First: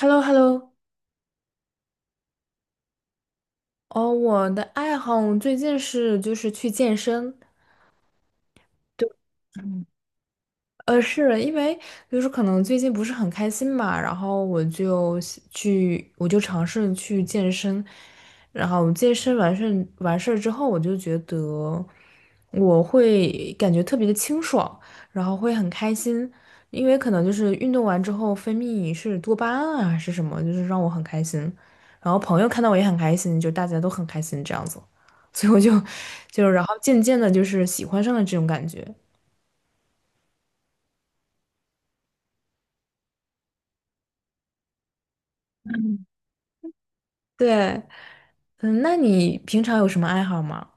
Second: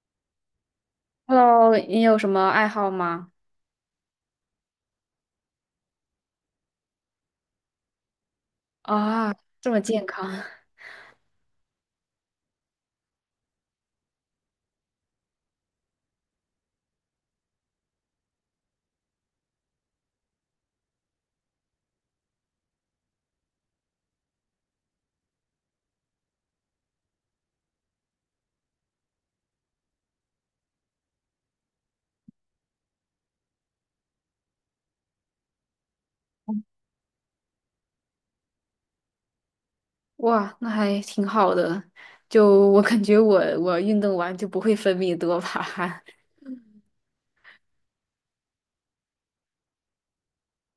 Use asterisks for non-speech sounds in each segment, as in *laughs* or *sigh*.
h e l l o h e l l o Hello，你有什么爱好吗？哦，我的爱好最近是就是去健身，啊，这么健康，是因为就是可能最近不是很开心吧，然后我就想去，我就尝试去健身，然后健身完事儿之后，我就觉得我会感觉特别的清爽，然后会很开心，因为可能就是运动完之后分泌是多巴胺啊，还是什么，就是让我很开心，然后朋友看到我也很开心，就大家都很开心这样子，所以我就 *laughs* 就然后渐渐的就是喜欢上了这种感觉。哇，那还挺好的。就我感觉我运动完就不会分泌多巴胺。对，嗯，那你平常有什么爱好吗？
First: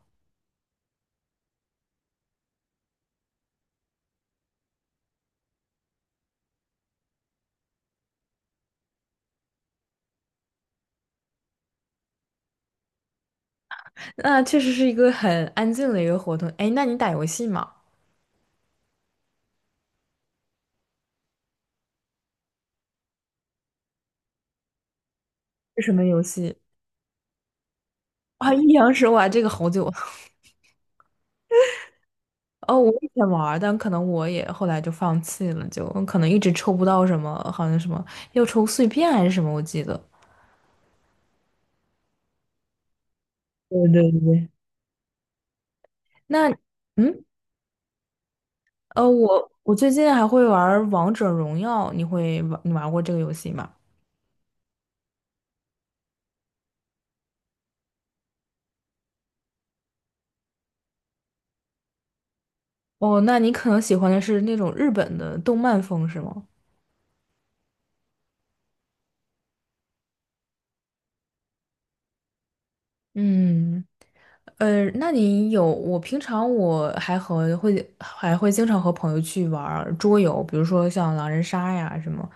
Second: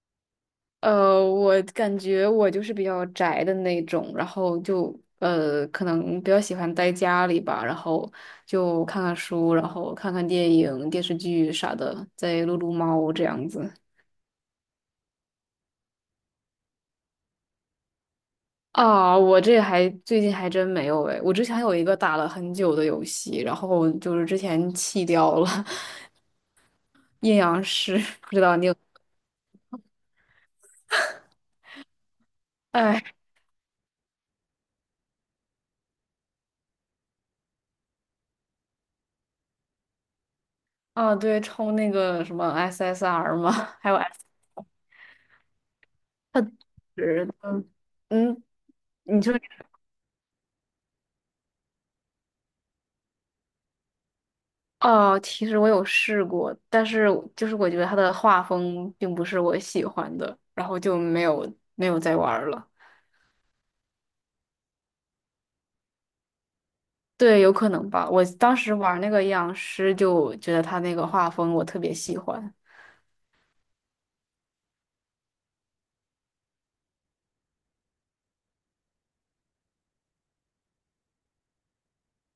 *laughs* 我感觉我就是比较宅的那种，然后就可能比较喜欢待家里吧，然后就看看书，然后看看电影、电视剧啥的，再撸撸猫这样子。那确实是一个很安静的一个活动。哎，那你打游戏吗？啊，我这还最近还真没有诶，我之前有一个打了很久的游戏，然后就是之前弃掉了。 是什么游戏？*laughs* 阴阳师，不知啊，道你阴有？阳师，玩这个好久 *laughs*。哦，我哎，以前玩儿但可能我也后来就放弃了，就可能一直抽不到什么，好像什么要抽碎片还是什么，我记得。啊，对，抽那个什么 SSR 嘛，对还有 对 S，对。它那，嗯，是嗯，你说。我最近还会玩儿王者荣耀，你玩过这个游戏吗？哦，其实我有试过，但是就是我觉得它的画风并不是我喜欢的，然后就没有再玩儿了。哦，那你可能喜欢的是那种日本的动漫风，是吗？对，有可能吧。我当时玩那个阴阳师，就觉得他那个画风我特别喜欢。嗯。那你有，我平常我还会经常和朋友去玩儿桌游，比如说像狼人杀呀什么，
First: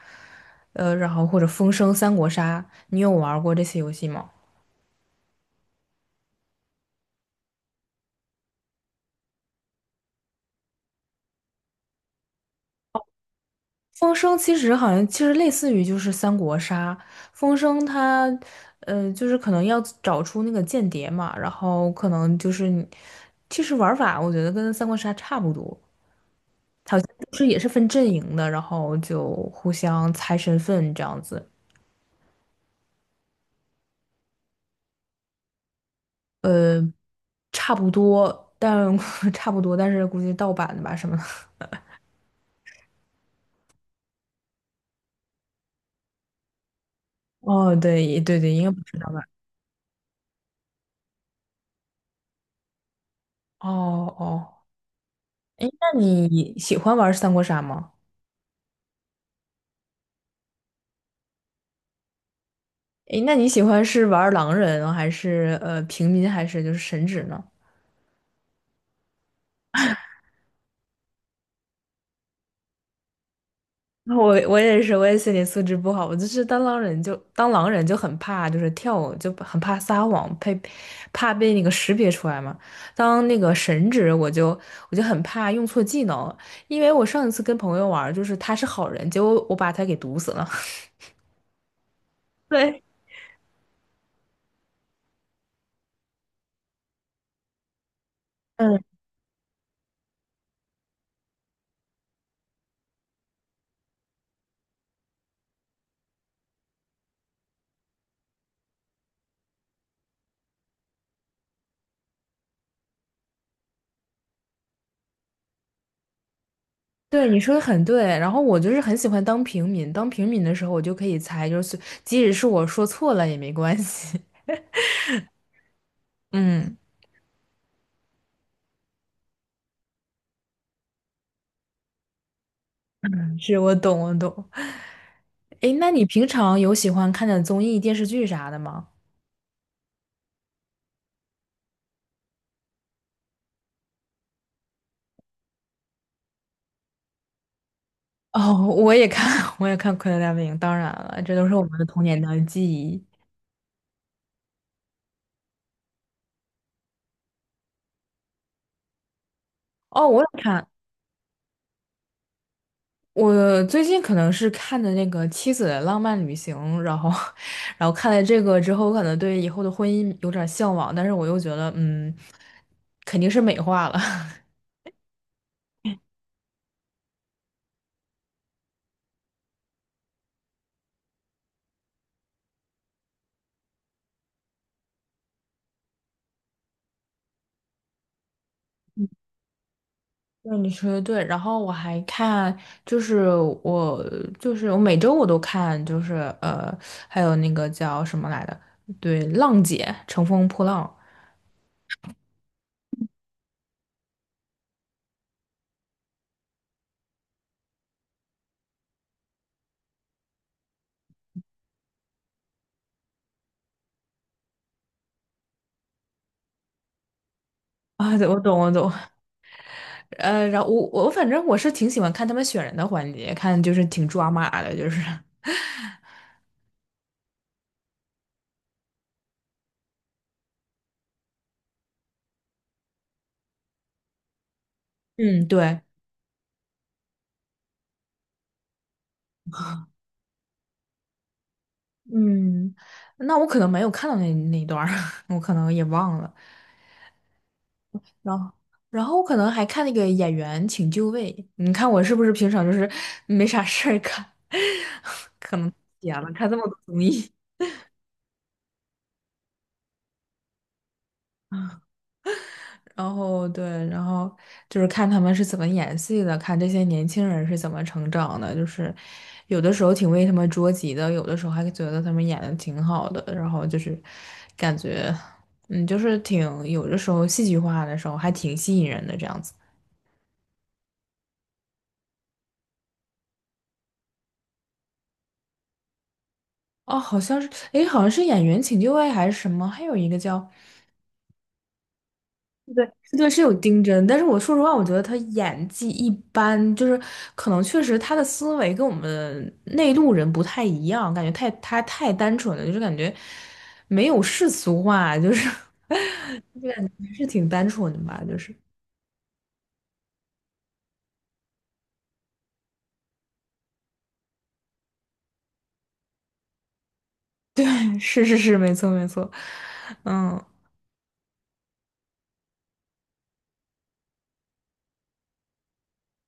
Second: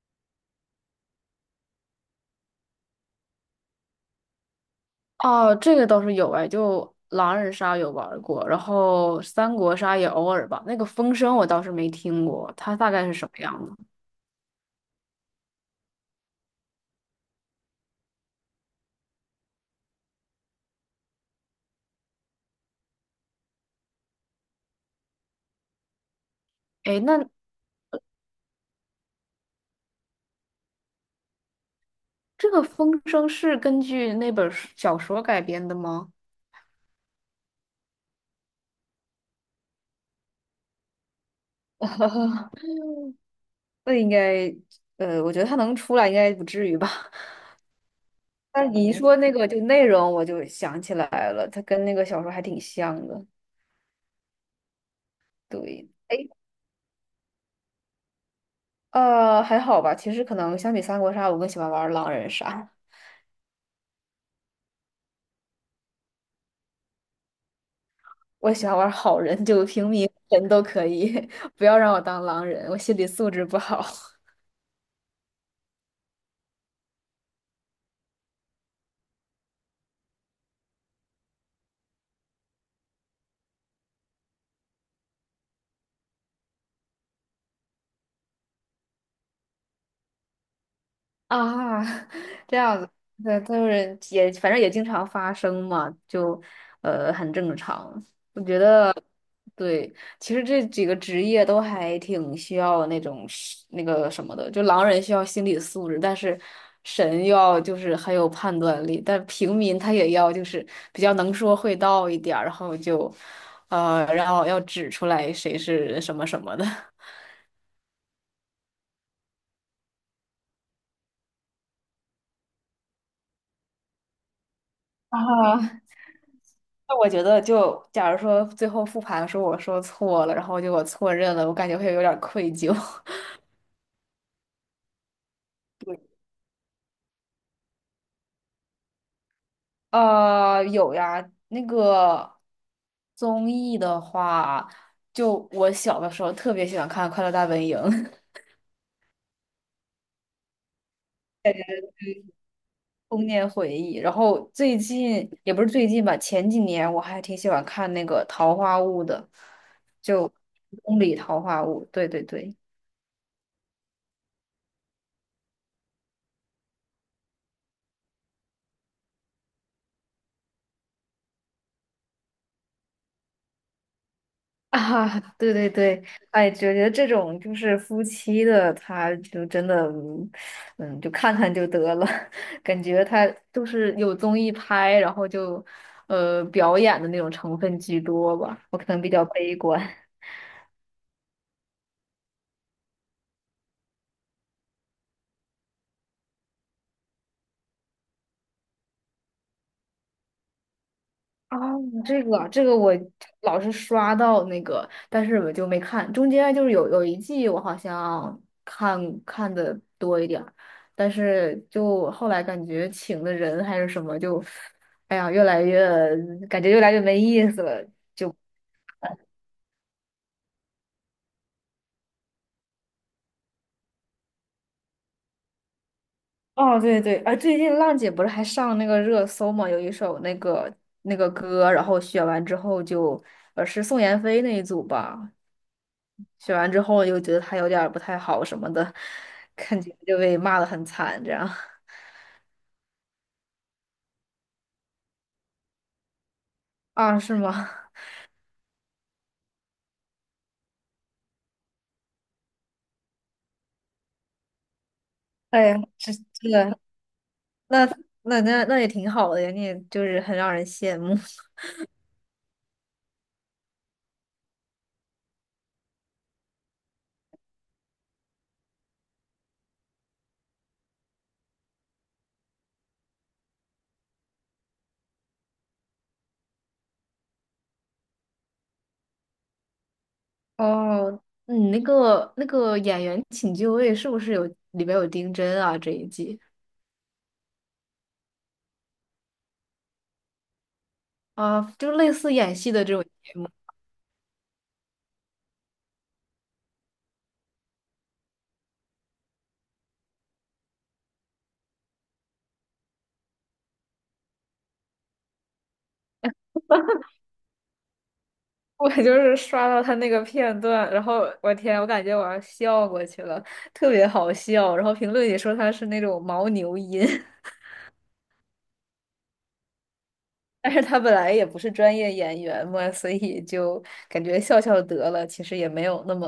然后或者风声、三国杀，你有玩儿过这些游戏吗？哦，这个倒是有哎，就狼人杀有玩儿过，然后三国杀也偶尔吧。那个风声我倒是没听过，它大概是什么样的？风声其实好像其实类似于就是三国杀，风声它，就是可能要找出那个间谍嘛，然后可能就是你其实玩法我觉得跟三国杀差不多，哎，那就是也是分阵营的，然后就互相猜身份这样子。这个风声是根据那本儿书小说改编的吗？呃。差不多，但 *laughs* 差不多，但是估计盗版的吧什么的。*laughs* 那应该，我觉得它能出来应该不至于吧。*laughs* 哦，对对对，应但该是不你一是盗说版。那个就内容，我就想起来了，它跟那个小说还挺像的。哦哦，哎，对，那哎，你喜欢玩三国杀吗？还好吧。其实可能相比三国杀，我更喜欢玩狼人杀。哎，那你喜欢是玩狼人还是呃平民还是就是神职呢？我喜欢玩好人，*laughs* 就平民人都可以，*laughs* 不要让我当狼人，我心理素质不好。*laughs* 我也是，我也心理素质不好，我就是当狼人就当狼人就很怕，就是跳舞就很怕撒谎，怕被那个识别出来嘛。当那个神职，我就很怕用错技能，因为我上一次跟朋友玩儿就是他是好人，结果我把他给毒死了。*laughs* 啊，*laughs* 这样对，子。对，就是也反正也经常发生嘛，就很正常。我觉嗯，得，对，其实这几个职业都还挺需要那种是那个什么的，就狼人需要心理素质，但是神要就是很有判断力，但平民他也要就是比较能说会道一点儿，然后就然后要指出来谁是什么什么的。*laughs* 对，你说的很对。然后我就是很喜欢当平民，当平民的时候我就可以猜，就是即使是我说错了也没关系。*laughs* 啊，嗯，那我觉得就假如说最后复盘说我说错了，然后就我错认了，我感觉会有点儿愧疚。*laughs* 是我懂，我懂。诶，那对，你平常有喜欢看的综艺、电视剧啥的吗？有呀，那个综艺的话，就我小的时候特别喜欢看《快乐大本营》。哦，我也看，*laughs* 我也看《快乐大本营》，当然了，这都是我们的童年的记忆。*laughs* 童年回忆，然后最近也不是最近吧，前几年我还挺喜欢看那个《桃花坞》的，哦，我就也看，宫里桃花坞，对对对。我最近可能是看的那个《妻子的浪漫旅行》，然后，*laughs* 然后看了这个之后，我可能对以后的婚姻有点向往，但是我又觉得，嗯，肯定是美化了。*laughs* *laughs* 啊，对对对，哎，觉得这种就是夫妻的，他就真的，就看看就得了。*laughs* 感觉他就是有综艺拍，然后就，表演的那种成分居多吧，我可能比较悲观。对，你说的对。然后我还看，就是我我每周我都看，就是呃，还有那个叫什么来的，对，浪姐乘风破浪啊，这个我老是刷到那个，但是我就没看。中间就是有一季我好像看看的多一点儿，但是就后来感觉请的人还是什么就，哎呀，越来越感觉越来越没意思了。啊，对我懂我懂。然后我反正我是挺喜欢看他们选人的环节，看就是挺抓马的，就是 *laughs* 哦，对对，啊，最近浪姐不是还上那个热搜嘛，有一首那个歌，然后选完之后就是宋妍霏那一组吧，嗯对选完之后又觉得他有点儿不太好什么的，看见就被骂的很惨，这样。 嗯，那我可能没有看到那一段儿 *laughs* 我可能也忘了。*laughs* 啊，是吗？然后，然后我可能还看那个演员请就位。你看我是不是平常就是没啥事儿干，*laughs* 可哎能呀，这闲了看这这么多个综艺。那那也挺好的呀，你也就是很让人羡慕。 然后对，然后就是看他们是怎么演戏的，看这些年轻人是怎么成长的，就是有的时候挺为他们着急的，有的时候还觉得他们演的挺好的，然后就是感觉，嗯，就是挺有的时候戏剧化的时候还挺吸引人的这样子。*laughs* 哦。你那个演员请就位是不是有里边有丁真啊这一季哦，好像是，诶，好像是演员请就位还是什么，还有一个叫啊，就类似演戏的对，这种对，节是目。有 *laughs* 丁真，但是我说实话，我觉得他演技一般，就是可能确实他的思维跟我们内陆人不太一样，感觉太他太单纯了，就是感觉没有世俗化，就是 *laughs* 就感觉还是挺单纯的吧，就是 我就是刷到他那个片段，然后我天，我感觉我要笑过去了，特别好笑。然后评论里说他是那种牦牛音。*laughs* *laughs* 是是是，没错没错，嗯，但是他本来也不是专业演员嘛，所以就感觉笑笑得了，其实也没有那么。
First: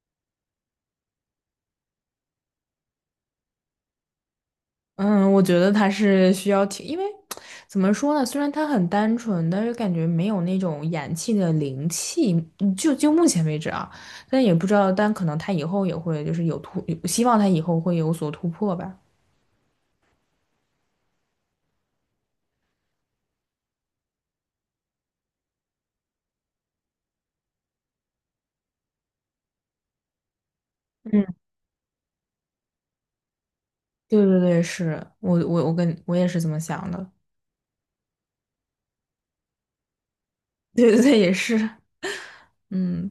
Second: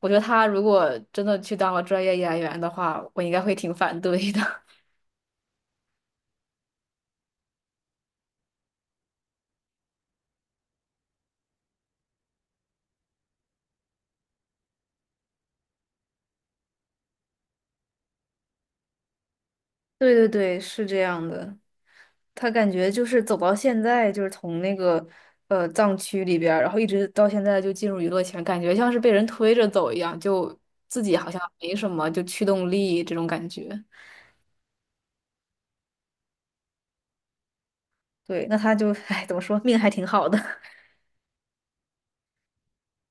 我觉得他如果真的去当了专业演员的话，我应该会挺反对的。*laughs* 嗯，我觉得他是需要挺，因为怎么说呢？虽然他很单纯，但是感觉没有那种演气的灵气。嗯就目前为止啊，但也不知道，但可能他以后也会就是有突，希望他以后会有所突破吧。对对对，是这样的。他感觉就是走到现在，就是从那个藏区里边儿，然后一直到现在就进入娱乐圈，感觉像是被人推着走一样，就自己嗯，好像没什么就驱动力这种感觉。对对对，是我跟我也是这么想的。对，那他就，哎，怎么说，命还挺好的。*laughs* *laughs* 对对对，也是。嗯。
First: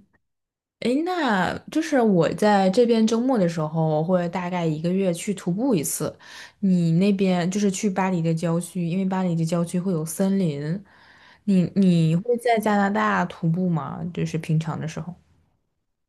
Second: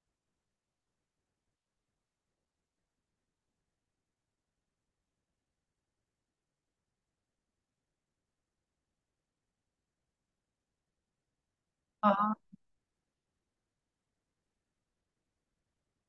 诶，那就是我在这边周末的时候，我会大概一个月去徒步一次。你那边就是去巴黎的郊区，因为巴黎的郊区会有森林。你啊。会在加拿大徒步吗？就是平常的时候。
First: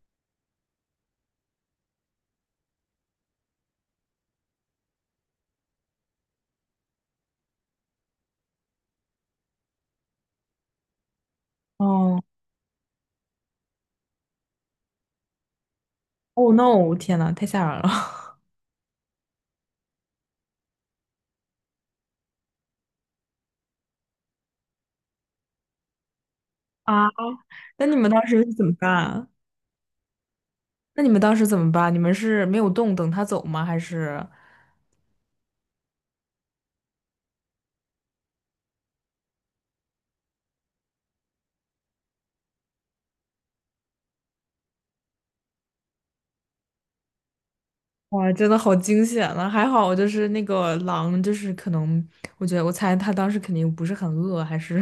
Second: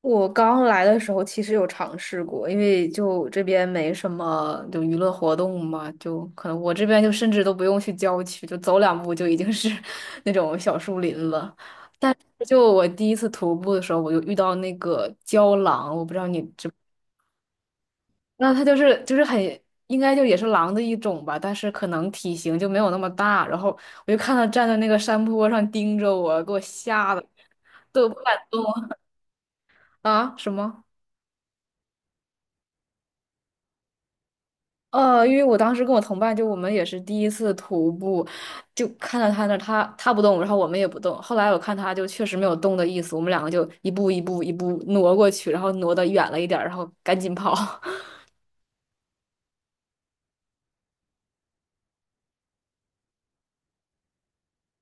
我刚来的时候其实有尝试过，因为就这边没什么就娱乐活动嘛，就可能我这边就甚至都不用去郊区，就走两步就已经是 *laughs* 那种小树林了。但哦是就我第一次徒步的时候，我就遇到那个郊狼，我不知道你哦知，，no！天呐，太吓人了 *laughs*。那它就是很应该就也是狼的一种吧，但是可能体型就没有那么大。然后我就看它站在那个山坡上盯着我，给我啊，吓得那你们都不当敢时是动。怎么办啊啊！什么？那你们当时怎么办？你们是没有动，等他走吗？还是？因为我当时跟我同伴，就我们也是第一次徒步，就看到他那儿，他不动，然后我们也不动。后来我看他就确实没有动的意思，我们两个就一步一步一步挪过去，然后挪的远了一点儿，然后赶紧跑。*laughs* 哇，真的好惊险啊！还好就是那个狼，就是可能，我觉得我猜他当时肯定不是很饿，还是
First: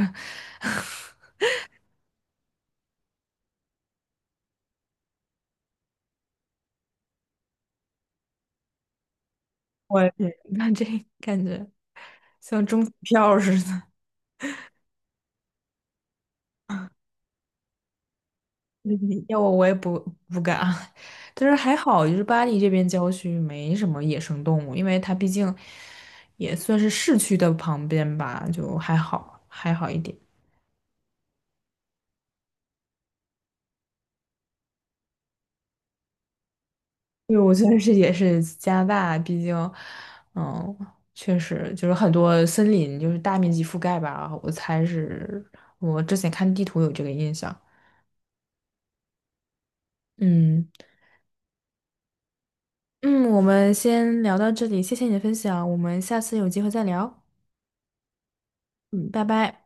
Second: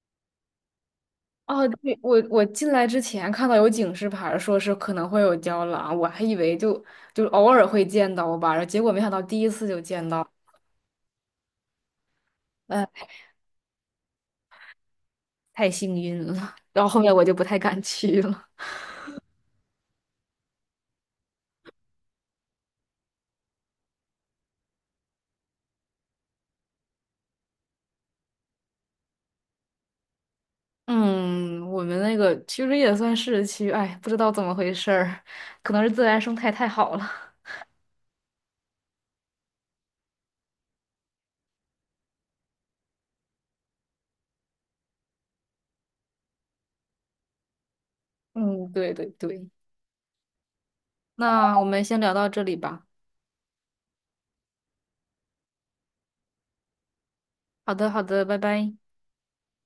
*laughs* 哦，对，我进来之前看到有警示牌儿，说是可能会有郊狼，我还以为就偶尔会见到吧，然后结果没想到第一次就见我到，天，*laughs* 那这感觉像中呃，彩票似的。*laughs* 太幸运了。然后后面我就不太敢去了。嗯要我也不敢，*laughs* 但是还好，就是巴黎这边郊区没什么野生动物，因为它毕竟也算是市区的旁边吧，就还好，还好一点。嗯，我们那个其实也算市区，哎，不知道怎么回事儿，可能是自然生态太好了。对，我觉得是也是加拿大，毕竟，嗯，确实就是很多森林就是大面积覆盖吧，我猜是我之前看地图有这个印象。*laughs* 嗯，对对对，嗯那我们先聊到这里吧。嗯，我们先聊到这里，谢谢你的分享，我们下次有机会再聊。好的，好的，拜拜。嗯，拜拜。